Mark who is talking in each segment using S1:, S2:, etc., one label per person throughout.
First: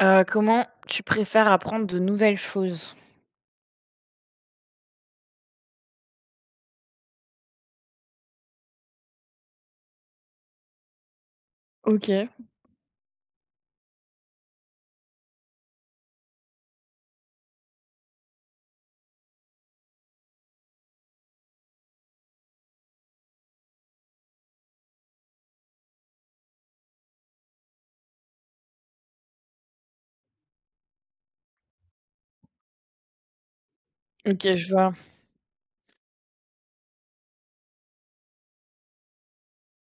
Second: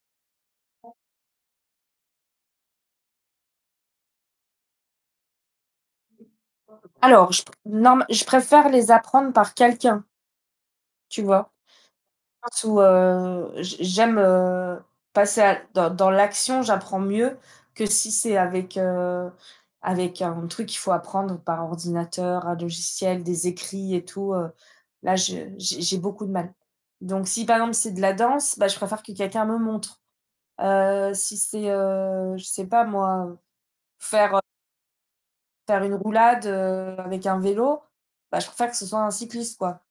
S1: Comment tu préfères apprendre de nouvelles choses?
S2: Alors, je p norm je préfère les apprendre par quelqu'un, tu vois?
S1: OK.
S2: Dans le sens où, j'aime, passer à dans dans l'action, j'apprends mieux que si c'est avec un truc qu'il faut apprendre par ordinateur, un logiciel, des écrits et tout, là, je j'ai beaucoup de mal. Donc si, par exemple, c'est de la danse, bah, je préfère que quelqu'un me montre. Si c'est, je sais pas moi, faire, euh,
S1: OK, je vois.
S2: faire une roulade, avec un vélo, bah, je préfère que ce soit un cycliste, quoi.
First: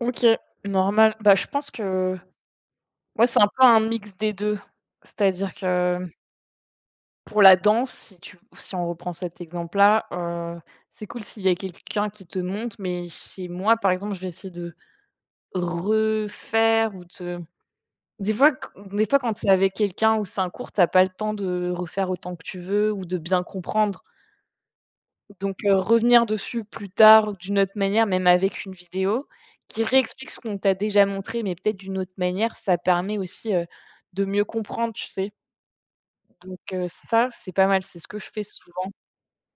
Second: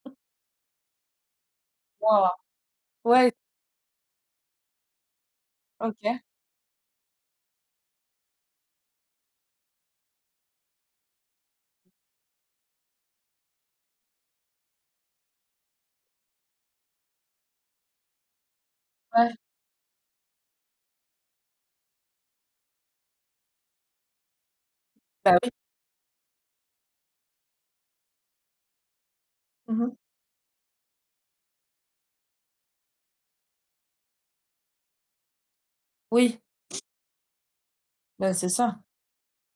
S1: OK, normal. Bah, je pense que
S2: Waouh!
S1: moi,
S2: Ouais,
S1: c'est un peu un mix des 2. C'est-à-dire que
S2: OK.
S1: pour la danse, si on reprend cet exemple-là, c'est cool s'il y a quelqu'un qui te montre, mais chez moi, par exemple, je vais essayer de refaire ou de des fois q des fois,
S2: Ouais.
S1: quand c'est avec quelqu'un ou c'est un cours, t'as pas le temps de refaire autant que tu veux ou de bien comprendre.
S2: Bah oui.
S1: Donc revenir dessus plus tard d'une autre manière, même avec une vidéo
S2: Mmh
S1: qui
S2: mh.
S1: réexplique ce qu'on t'a déjà montré, mais peut-être d'une autre manière, ça permet aussi, de mieux comprendre, tu sais?
S2: Oui,
S1: Donc ça, c'est pas mal, c'est ce que je
S2: bah,
S1: fais
S2: c'est ça.
S1: souvent.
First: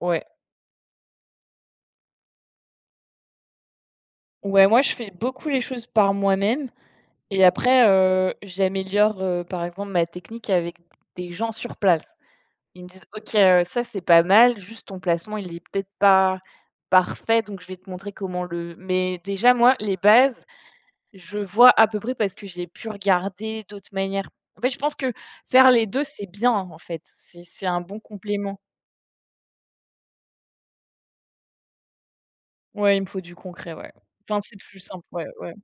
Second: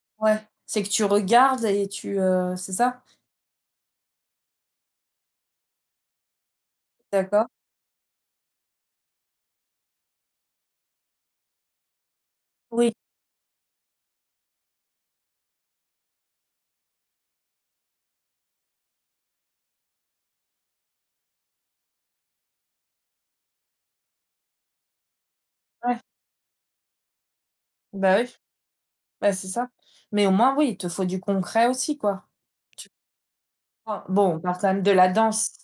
S1: Ouais.
S2: Ouais. C'est que tu regardes et c'est ça?
S1: Ouais, moi, je fais beaucoup les choses par moi-même et
S2: D'accord.
S1: après, j'améliore, par exemple, ma technique avec des gens sur place. Ils me
S2: Oui.
S1: disent: «OK, ça, c'est pas mal, juste ton placement, il est peut-être pas parfait, donc je vais te montrer comment le», mais déjà, moi, les bases, je vois à peu près parce que j'ai pu regarder d'autres manières. En fait, je pense que faire les
S2: Ouais.
S1: 2 c'est bien, en fait. C'est un bon
S2: Bah, oui.
S1: complément.
S2: Bah, c'est ça. Mais au moins, oui, il te faut du concret aussi, quoi. Tu
S1: Ouais, il me faut du concret, ouais.
S2: vois? Bon, on
S1: Enfin,
S2: parle
S1: c'est
S2: quand
S1: plus
S2: même de
S1: simple,
S2: la
S1: ouais,
S2: danse.
S1: ouais.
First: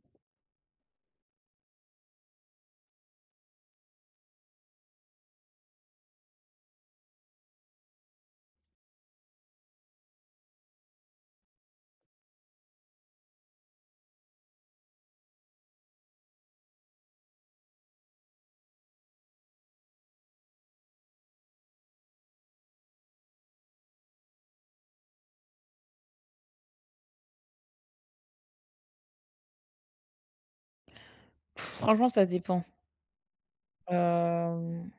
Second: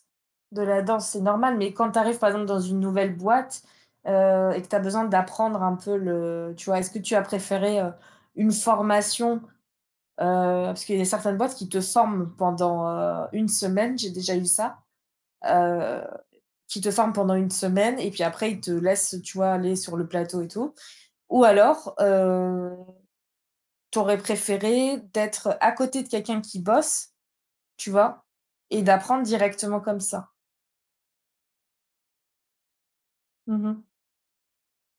S2: De la danse, c'est normal, mais quand tu arrives, par exemple, dans une nouvelle boîte, et que tu as besoin d'apprendre un peu le tu vois? Est-ce que tu as préféré, une formation, heu parce qu'il y a certaines boîtes qui te forment pendant, une semaine, j'ai déjà eu ça. heu, qui te forment pendant une semaine et puis après ils te laissent, tu vois, aller sur le plateau et tout. Ou alors, tu préféré d'être à côté de quelqu'un qui bosse, tu vois? Et d'apprendre directement comme ça?
S1: Franchement, ça dépend.
S2: Mmh.
S1: Hem,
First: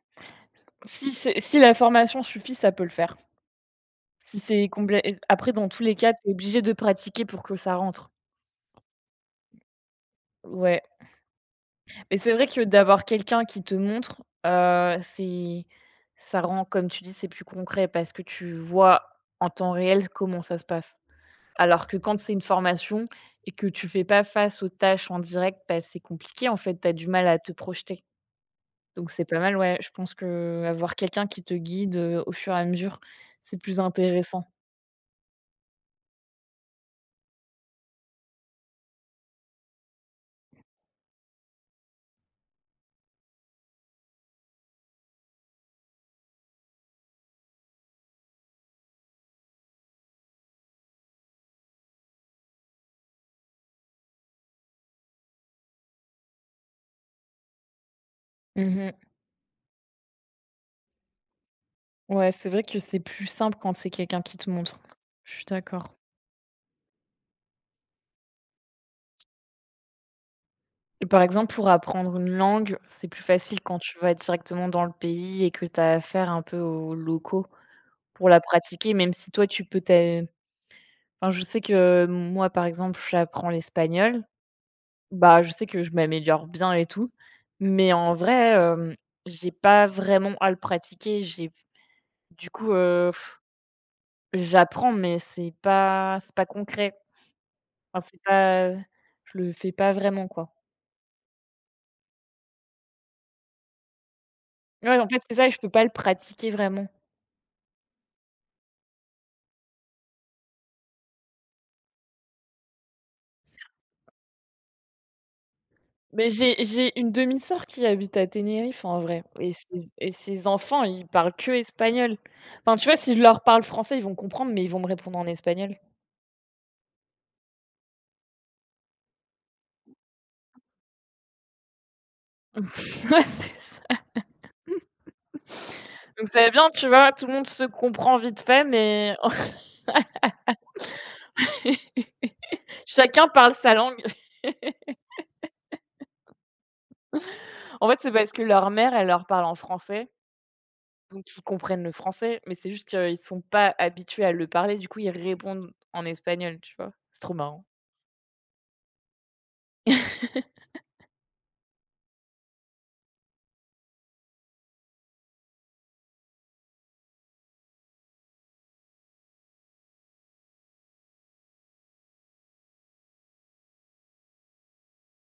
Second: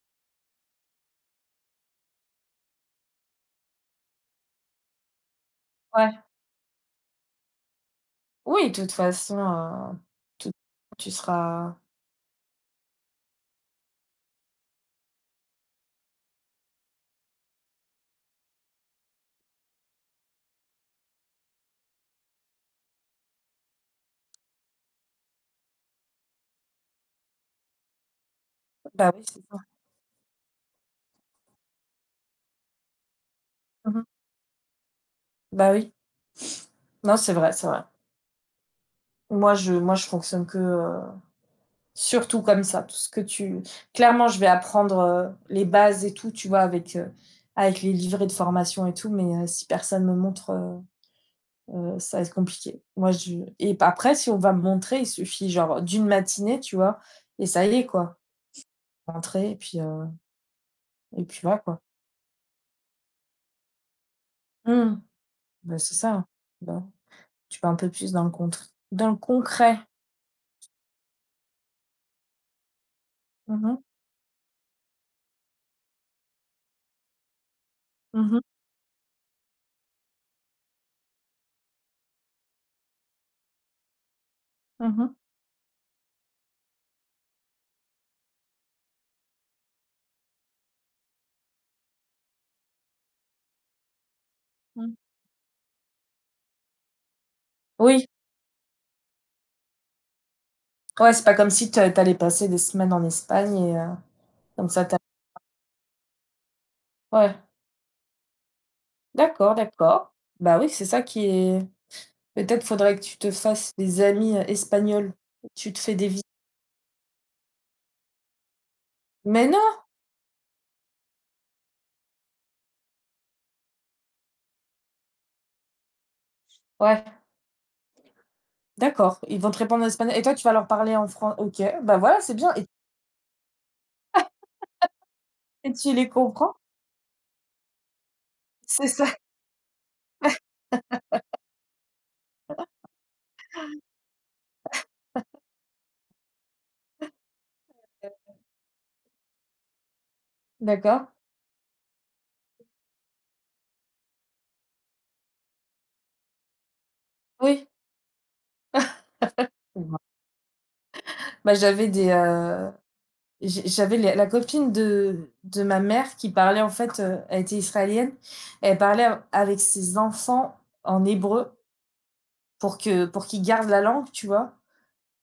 S1: si la formation suffit, ça peut le faire. Si c'est complet après, dans tous les cas,
S2: Ouais.
S1: tu es obligé de pratiquer pour que ça rentre.
S2: Oui, de toute façon, toute
S1: Ouais,
S2: tu seras
S1: mais c'est vrai que d'avoir quelqu'un qui te montre, c'est ça rend, comme tu dis, c'est plus concret parce que tu vois en temps réel comment ça se passe. Alors que quand c'est une formation et que tu fais pas face aux tâches en direct, bah, c'est compliqué en fait, tu as du mal à te projeter. Donc
S2: bah oui,
S1: c'est pas
S2: c'est
S1: mal,
S2: ça.
S1: ouais, je pense que avoir quelqu'un qui te guide, au fur et à mesure, c'est plus
S2: Mmh.
S1: intéressant.
S2: Bah oui. Non, c'est vrai, c'est vrai. Moi je fonctionne que, heu. Surtout comme ça, tout ce que tu clairement, je vais apprendre, les bases et tout, tu vois? Avec les livrets de formation et tout, mais si personne me montre, ça va être compliqué. Moi, je et bah, après, si on va me montrer, il suffit genre d'une matinée, tu vois? Et ça y est, quoi,
S1: Mmh.
S2: rentrer et puis voilà, quoi.
S1: Ouais, c'est vrai que c'est plus simple quand c'est quelqu'un qui te montre.
S2: Mmh.
S1: Je suis
S2: Bah,
S1: d'accord.
S2: c'est ça. Bah, tu vas un peu plus dans le concret.
S1: Et par exemple, pour apprendre une langue, c'est plus facile
S2: Mmh
S1: quand
S2: mh.
S1: tu vas directement dans le pays et que tu as affaire un peu aux locaux pour
S2: Mmh
S1: la
S2: mh.
S1: pratiquer, même si toi tu peux t'a enfin, je sais que moi, par exemple, j'apprends l'espagnol.
S2: Mmh.
S1: Bah, je sais que je m'améliore bien et tout, mais en vrai, j'ai pas vraiment à le pratiquer. J'ai du coup, j'apprends,
S2: Mmh.
S1: mais c'est pas concret.
S2: Oui,
S1: Enfin, c'est pas je le fais pas vraiment, quoi.
S2: ouais, c'est pas comme si tu allais passer des semaines en Espagne et comme ça tu
S1: Ouais, en fait, c'est ça, je peux pas le pratiquer vraiment.
S2: ouais. D'accord, d'accord. Bah oui, c'est ça qui est peut-être faudrait que tu te fasses des amis, espagnols. Tu te fais des visites.
S1: Mais j'ai une demi-sœur qui habite à Tenerife, en vrai,
S2: Mais
S1: et
S2: non!
S1: ses enfants, ils parlent que espagnol. Enfin, tu vois, si je leur parle français, ils vont comprendre, mais ils vont me répondre en espagnol.
S2: Ouais, d'accord, ils vont te répondre en espagnol et toi, tu vas leur parler en français. OK, bah voilà, c'est bien
S1: Ouais,
S2: et
S1: c'est
S2: tu les
S1: donc c'est
S2: comprends?
S1: bien, tu vois, tout le monde se comprend vite fait,
S2: C'est ça,
S1: mais chacun parle sa langue. En fait, c'est parce que leur mère, elle leur parle en français,
S2: d'accord,
S1: donc ils comprennent le français, mais c'est juste qu'ils sont pas habitués à le parler, du coup, ils répondent en espagnol, tu vois? C'est trop marrant.
S2: oui. Bah, j'avais des, j'avais les la copine de ma mère qui parlait, en fait, elle était israélienne, elle parlait a avec ses enfants en hébreu pour qu'ils gardent la langue, tu vois?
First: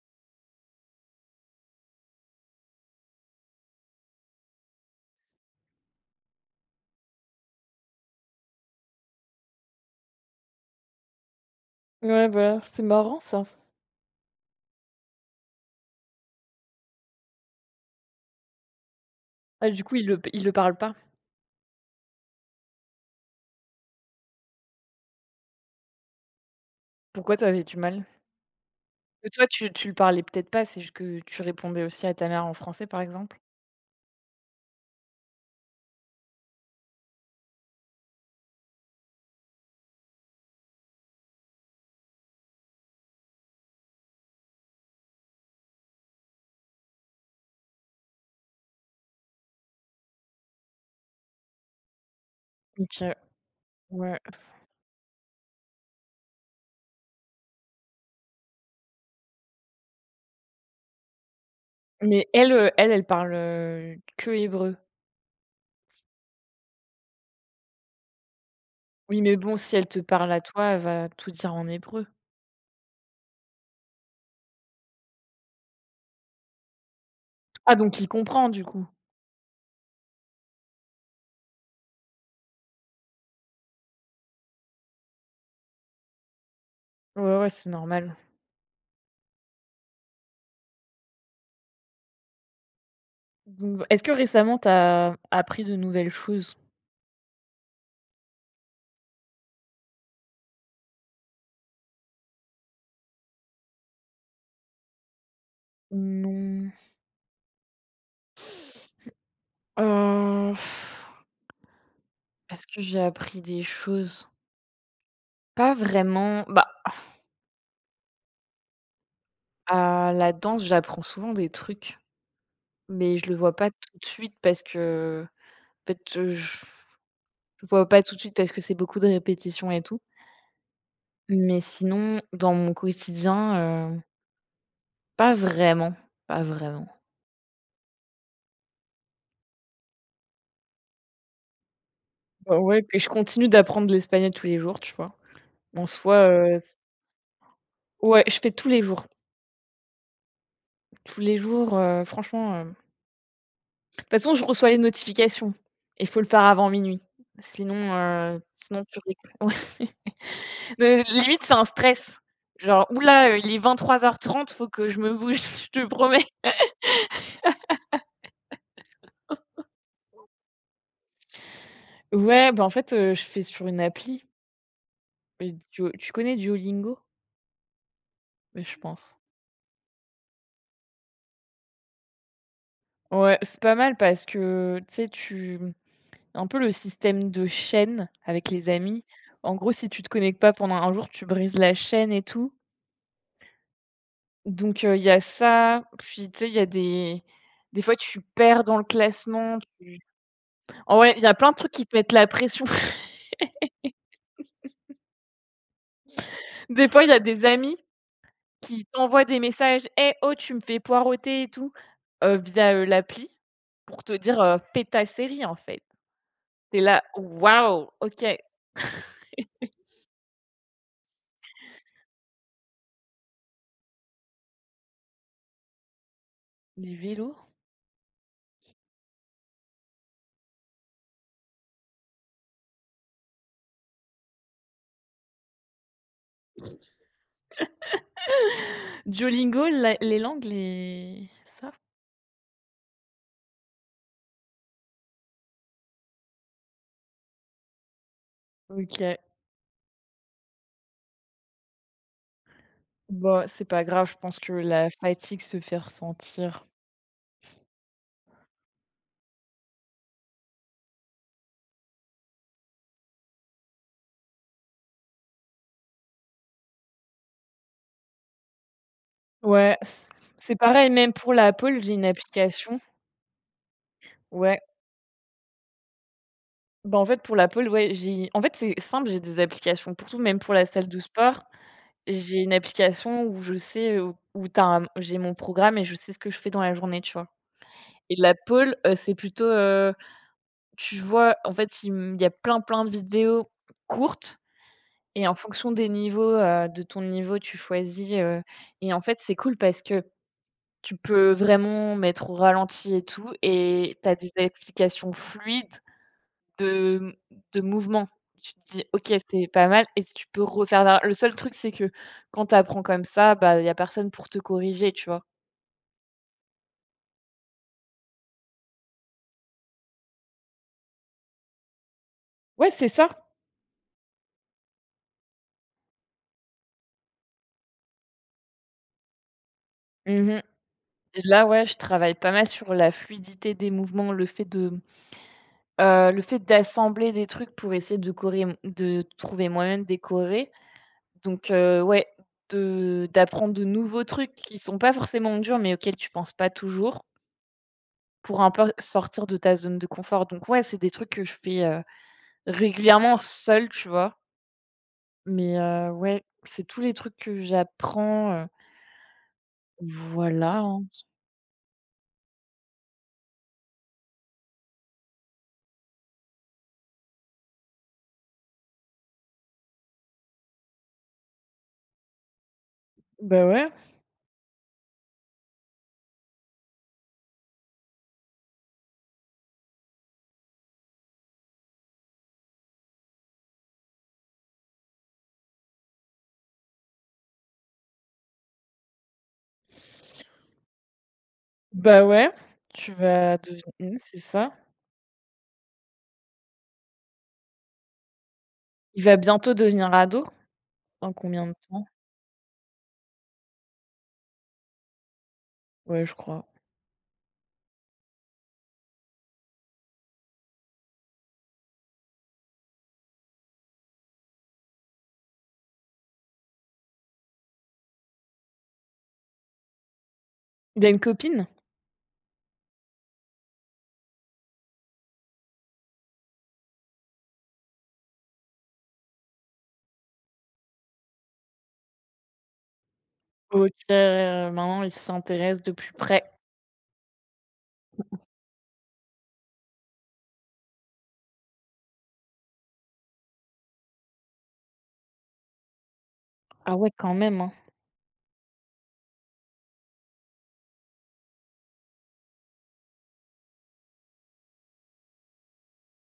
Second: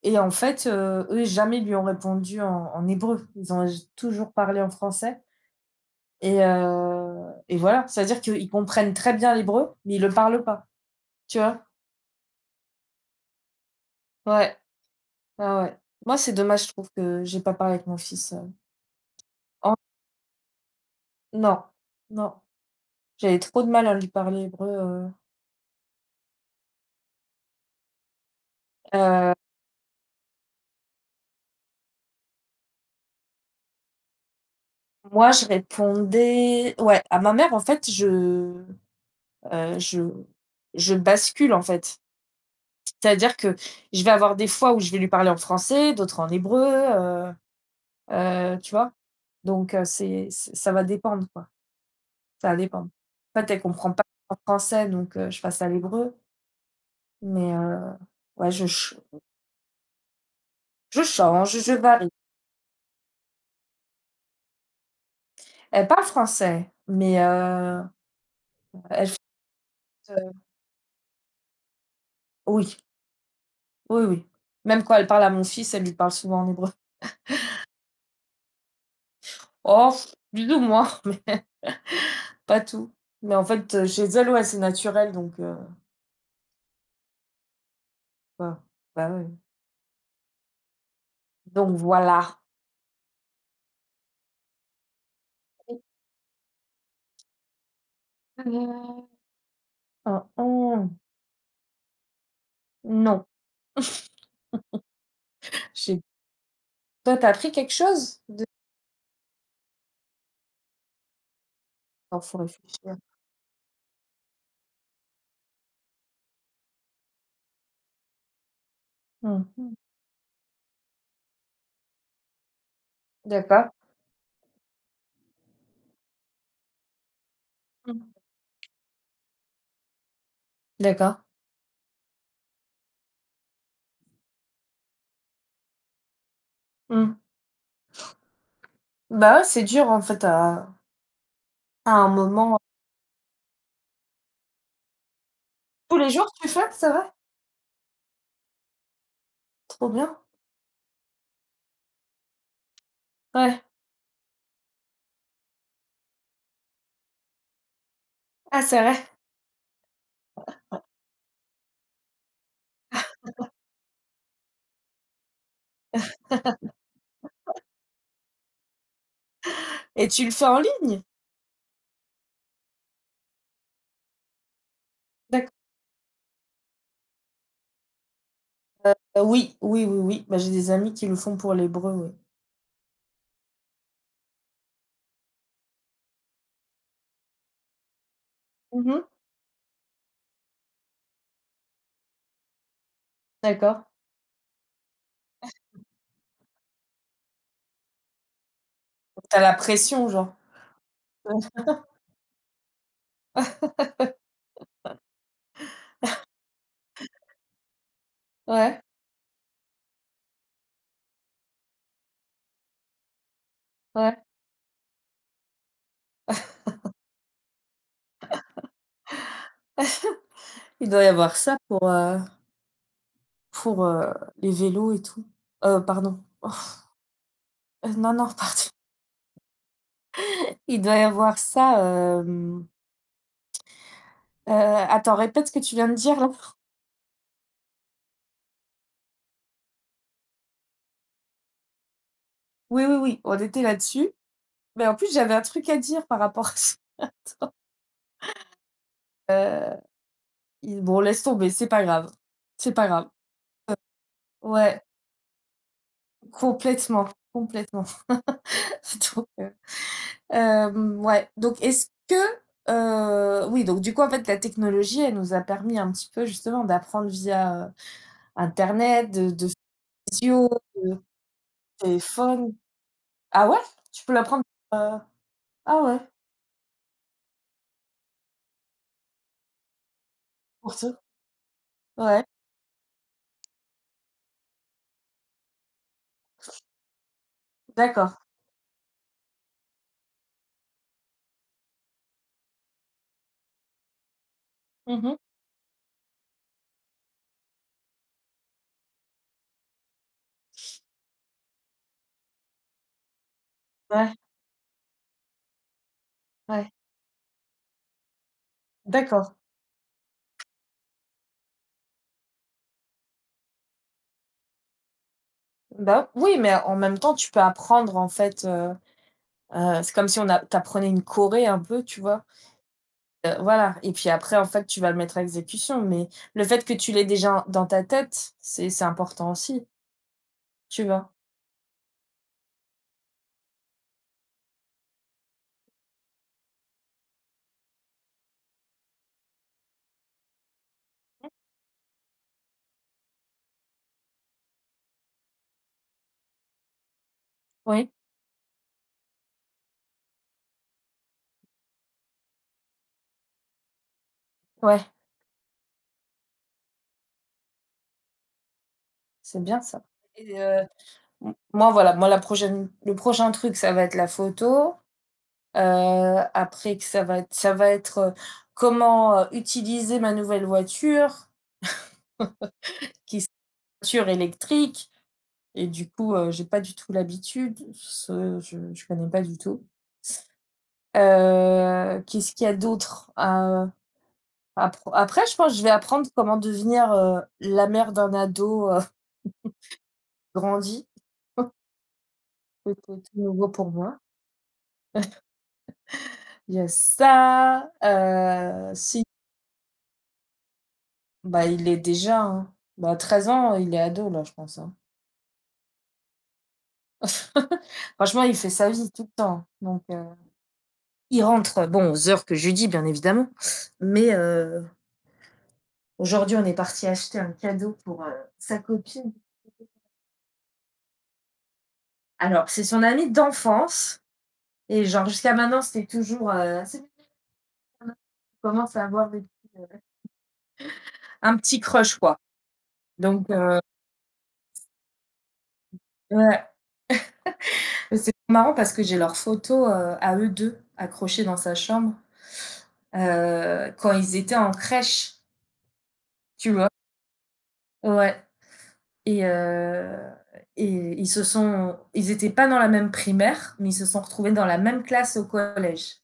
S2: Et en fait, eux, jamais lui ont répondu en hébreu. Ils ont toujours parlé en français et voilà. C'est-à-dire qu'ils comprennent très bien l'hébreu, mais ils le parlent pas, tu vois?
S1: Ouais, voilà, c'est marrant ça.
S2: Ouais. Ah ouais. Moi, c'est dommage, je trouve que j'ai pas parlé avec mon fils,
S1: Ah,
S2: en
S1: du coup, ils le parlent pas.
S2: non, non. J'avais trop de mal à lui parler hébreu,
S1: Pourquoi t'avais du mal? Et
S2: heu,
S1: toi, tu le parlais peut-être pas, c'est juste que tu répondais aussi à ta mère en français, par exemple?
S2: moi, je répondais ouais, à ma mère, en fait, heu, je je bascule, en fait. C'est-à-dire que je vais avoir des fois où je vais lui parler en français, d'autres en hébreu, tu vois? Donc c'est ça va dépendre, quoi, ça va dépendre.
S1: OK,
S2: En fait, elle comprend pas
S1: ouais.
S2: en français, donc je passe à l'hébreu, mais ouais, je change, je varie.
S1: Mais elle, elle parle, que hébreu.
S2: Elle parle français, mais elle fait,
S1: Oui, mais bon, si elle te
S2: heu.
S1: parle à toi, elle va tout dire en hébreu.
S2: Oui, oui, oui. Même quand elle parle à mon fils, elle lui parle souvent en hébreu.
S1: Ah, donc il comprend du coup?
S2: Oh, plus ou moins, mais pas tout. Mais en fait, chez elle, ouais, c'est naturel, donc
S1: Ouais, ouais, c'est normal.
S2: bah bah, oui. Donc voilà.
S1: Donc est-ce que récemment tu as appris de nouvelles choses?
S2: Mmh, hein, hein, non. J'ai
S1: Non.
S2: Toi, t'as as appris quelque chose de
S1: Heu,
S2: alors faut
S1: est-ce que
S2: réfléchir.
S1: j'ai appris des choses? Pas vraiment. Bah,
S2: Mmh.
S1: à la danse, j'apprends souvent des trucs, mais je le vois pas
S2: D'accord.
S1: tout de suite parce que, en fait, je le vois pas
S2: Mmh.
S1: tout de suite parce que c'est beaucoup de répétitions et tout.
S2: D'accord.
S1: Mais sinon, dans mon quotidien, pas vraiment, pas vraiment.
S2: Mmh. Bah ouais, c'est dur en fait à un moment.
S1: Ouais, puis je continue d'apprendre l'espagnol tous les jours, tu vois? En
S2: Tous les
S1: soi,
S2: jours tu fais? C'est vrai?
S1: ouais, je fais tous les jours.
S2: Trop bien.
S1: Tous les jours, franchement, de
S2: Ouais.
S1: toute façon, je reçois les notifications et faut le faire avant minuit. Sinon, heu,
S2: Ah c'est
S1: sinon
S2: vrai,
S1: tu ré ouais. Mais limite, c'est un stress. Genre: «Ouh là, il est 23h30, faut que je me bouge, je te promets».
S2: et tu le fais en ligne?
S1: Ouais, bah, en fait, je fais sur une appli,
S2: D'accord.
S1: et Duo tu connais Duolingo? Bah, je pense.
S2: Oui, oui, oui, oui, bah j'ai des amis qui le font pour l'hébreu, oui.
S1: Ouais, c'est pas mal parce que, tu sais, tu un peu le système de chaîne avec les amis.
S2: Mmh.
S1: En gros, si tu te connectes pas pendant un jour, tu brises la chaîne et tout.
S2: D'accord.
S1: Donc, il y a ça, puis tu sais, il y a des fois tu perds dans le
S2: Donc tu la
S1: classement. Tu
S2: pression genre?
S1: En vrai, il y a plein de trucs qui te mettent la pression. Des fois, il y a des amis
S2: Ouais,
S1: qui t'envoient des messages: «Eh oh, tu me fais poireauter et tout», via, l'appli pour te
S2: ouais.
S1: dire, «Paie ta série, en fait». Tu es là: «Waouh, OK».
S2: Il doit y avoir ça pour, heu. Pour, les vélos et tout. Pardon. Oh.
S1: Les vélos?
S2: Non, non, pardon. Il doit y avoir ça, attends, répète ce que tu viens de dire là.
S1: Duolingo, la les langues, les ça?
S2: Oui, oui, oui, on était là-dessus. Mais en plus, j'avais un truc à dire par rapport à ça.
S1: OK.
S2: Heu, il Bon, laisse tomber, c'est pas grave. C'est pas grave.
S1: Bah, c'est pas grave, je pense que
S2: Ouais,
S1: la fatigue se fait ressentir.
S2: complètement, complètement. Donc, ouais, donc est-ce que, oui, donc du coup, en fait, la technologie, elle nous a permis un petit peu justement d'apprendre via, internet, de
S1: Ouais, c
S2: visio,
S1: c'est pareil, même pour la pole, j'ai une
S2: téléphone.
S1: application.
S2: Ah ouais? Tu peux la prendre,
S1: Ouais,
S2: heu ah ouais,
S1: bah, en fait, pour la pole, ouais, j'ai en fait, c'est simple, j'ai des applications pour tout, même pour la
S2: pour
S1: salle
S2: tout?
S1: de sport.
S2: Ouais,
S1: J'ai une application où je sais, où t'as un j'ai mon programme et je sais ce que je fais dans la journée, tu vois? Et
S2: d'accord.
S1: la pole, c'est plutôt, tu vois, en fait, il y a plein, plein de vidéos courtes
S2: Mmh mh.
S1: et en fonction des niveaux, de ton niveau, tu choisis, et en fait, c'est cool parce que tu peux vraiment mettre au ralenti et tout, et tu
S2: Ouais,
S1: as des applications fluides
S2: ouais,
S1: de de mouvement. Tu te dis: «OK,
S2: d'accord.
S1: c'est pas mal», et tu peux refaire la le seul truc, c'est que quand tu apprends comme ça, bah, il y a personne pour te corriger, tu vois?
S2: Bah, oui, mais en même temps, tu peux apprendre en fait, c'est comme si on a tu apprenais une choré un peu, tu vois?
S1: Ouais, c'est ça.
S2: Voilà et puis après en fait, tu vas le mettre à exécution, mais le fait que tu l'aies déjà dans ta tête, c'est important aussi,
S1: Mmh.
S2: tu vois?
S1: Et là, ouais, je travaille pas mal sur la fluidité des mouvements, le fait d'assembler des trucs pour essayer de coré de trouver moi-même des chorés. Donc ouais, de d'apprendre de nouveaux trucs qui sont pas forcément durs, mais auxquels tu penses pas toujours,
S2: Oui,
S1: pour un peu sortir de ta zone de confort. Donc ouais, c'est des trucs que je fais, régulièrement seule, tu vois?
S2: ouais,
S1: Mais ouais, c'est tous les trucs que j'apprends,
S2: c'est bien ça. Et
S1: voilà, hein.
S2: m moi voilà, moi la prochaine le prochain truc, ça va être la photo. Après que comment, utiliser ma nouvelle voiture qui est
S1: Bah ouais.
S2: voiture électrique, et du coup, j'ai pas du tout l'habitude, ce je connais pas du tout. Qu'est-ce qu'il y a d'autre? Après je pense que je vais apprendre comment devenir, la mère d'un ado, grandi.
S1: Bah ouais,
S2: C'était
S1: tu
S2: tout tout
S1: vas
S2: nouveau
S1: devenir,
S2: pour
S1: mmh,
S2: moi.
S1: c'est ça.
S2: Il y a ça,
S1: Il
S2: si,
S1: va bientôt devenir ado. Dans combien
S2: bah,
S1: de
S2: il est
S1: temps?
S2: déjà, hein. Bah, 13 ans, il est ado là, je pense, hein.
S1: Ouais, je crois.
S2: Franchement, il fait sa vie tout le temps, donc il rentre, bon, aux heures que je lui dis, bien évidemment, mais aujourd'hui, on est parti acheter un cadeau pour, sa copine.
S1: Il a une copine?
S2: Alors, c'est son amie d'enfance et genre jusqu'à maintenant, c'était toujours, c'est bien, maintenant qu'on commence à avoir un petit crush, quoi, donc
S1: OK, maintenant il s'intéresse de plus près.
S2: ouais. Mais c'est marrant parce que j'ai leurs photos, à eux 2 accrochées dans sa chambre, quand ils étaient en crèche, tu vois?
S1: Ah ouais, quand même, hein.
S2: Ouais. Et heu et ils se sont ils étaient pas dans la même primaire, mais ils se sont retrouvés dans la même classe au collège.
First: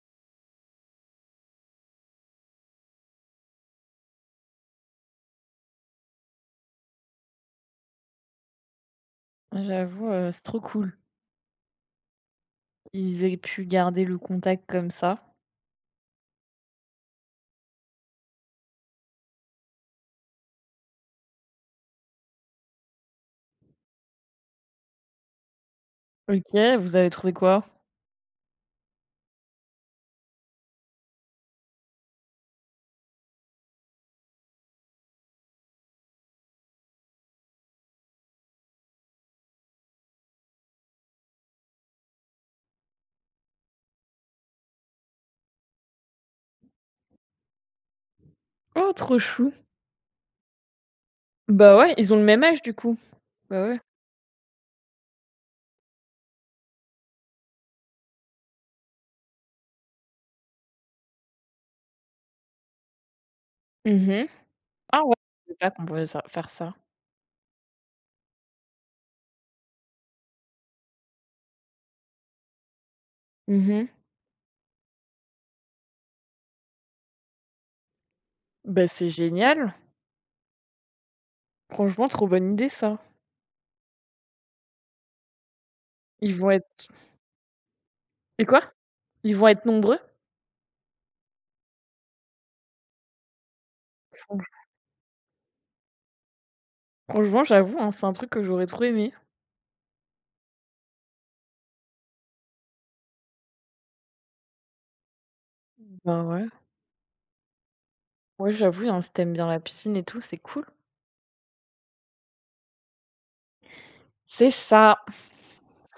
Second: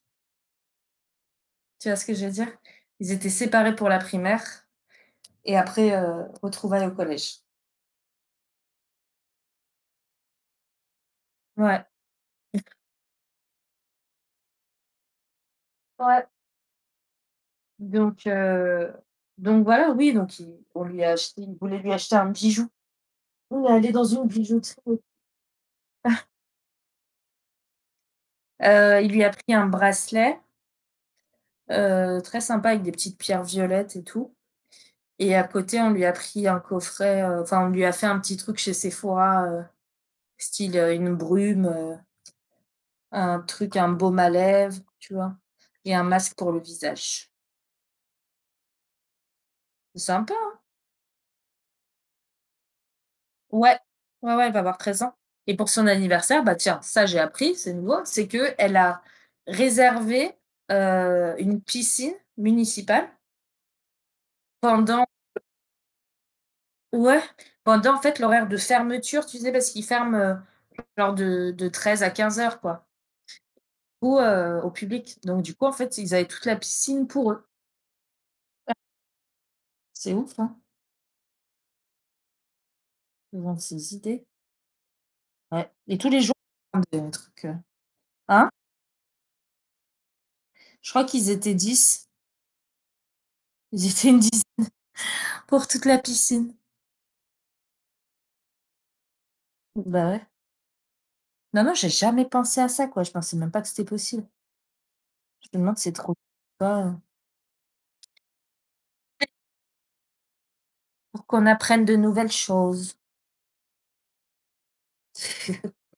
S2: Tu vois ce que je veux dire? Ils étaient séparés pour la primaire et après, retrouvailles au collège.
S1: J'avoue, c'est trop cool
S2: Ouais,
S1: qu'ils aient pu garder le contact comme ça.
S2: ouais, donc heu, donc voilà, oui, donc il on lui a acheté il voulait lui acheter un bijou. On est allé dans une bijouterie.
S1: OK, vous avez trouvé quoi?
S2: Il lui a pris un bracelet, très sympa avec des petites pierres violettes et tout. Et à côté, on lui a pris un coffret, enfin, on lui a fait un petit truc chez Sephora, style, une brume, un truc, un baume à lèvres, tu vois? Et un masque pour le visage.
S1: Oh, trop chou!
S2: C'est sympa, hein?
S1: Bah, ouais, ils ont le même âge, du coup? Bah,
S2: Ouais,
S1: ouais.
S2: ouais, ouais, elle va avoir 13 ans. Et pour son anniversaire, bah, tiens, ça j'ai appris, c'est nouveau, c'est que elle a réservé, une piscine municipale
S1: Mhm. Ah
S2: pendant.
S1: ouais, je savais pas qu'on pouvait ça faire ça.
S2: Ouais, pendant en fait l'horaire de fermeture, tu sais? Parce qu'ils ferment, genre de 13 à 15 heures, quoi.
S1: Mhm.
S2: Ou au public. Donc du coup, en fait, ils avaient toute la piscine pour eux.
S1: Bah, c'est génial!
S2: C'est ouf, hein,
S1: Franchement, trop bonne idée, ça.
S2: le vent ces idées. Ouais et tous les jours,
S1: Ils vont
S2: un
S1: être
S2: truc, heu,
S1: et
S2: hein?
S1: quoi? Ils vont être nombreux?
S2: Je crois qu'ils étaient 10. Ils étaient une
S1: Franch
S2: dizaine pour toute la piscine.
S1: franchement, j'avoue, hein, c'est un truc que j'aurais trop aimé.
S2: Bah, ouais. Non, non, j'ai jamais pensé à ça, quoi. Je pensais même pas que c'était possible. Je me demande c'est trop
S1: Bah, ouais.
S2: pas,
S1: Ouais, j'avoue, hein, si tu bien la piscine et tout, c'est cool.
S2: pour qu'on apprenne de nouvelles choses.
S1: C'est ça!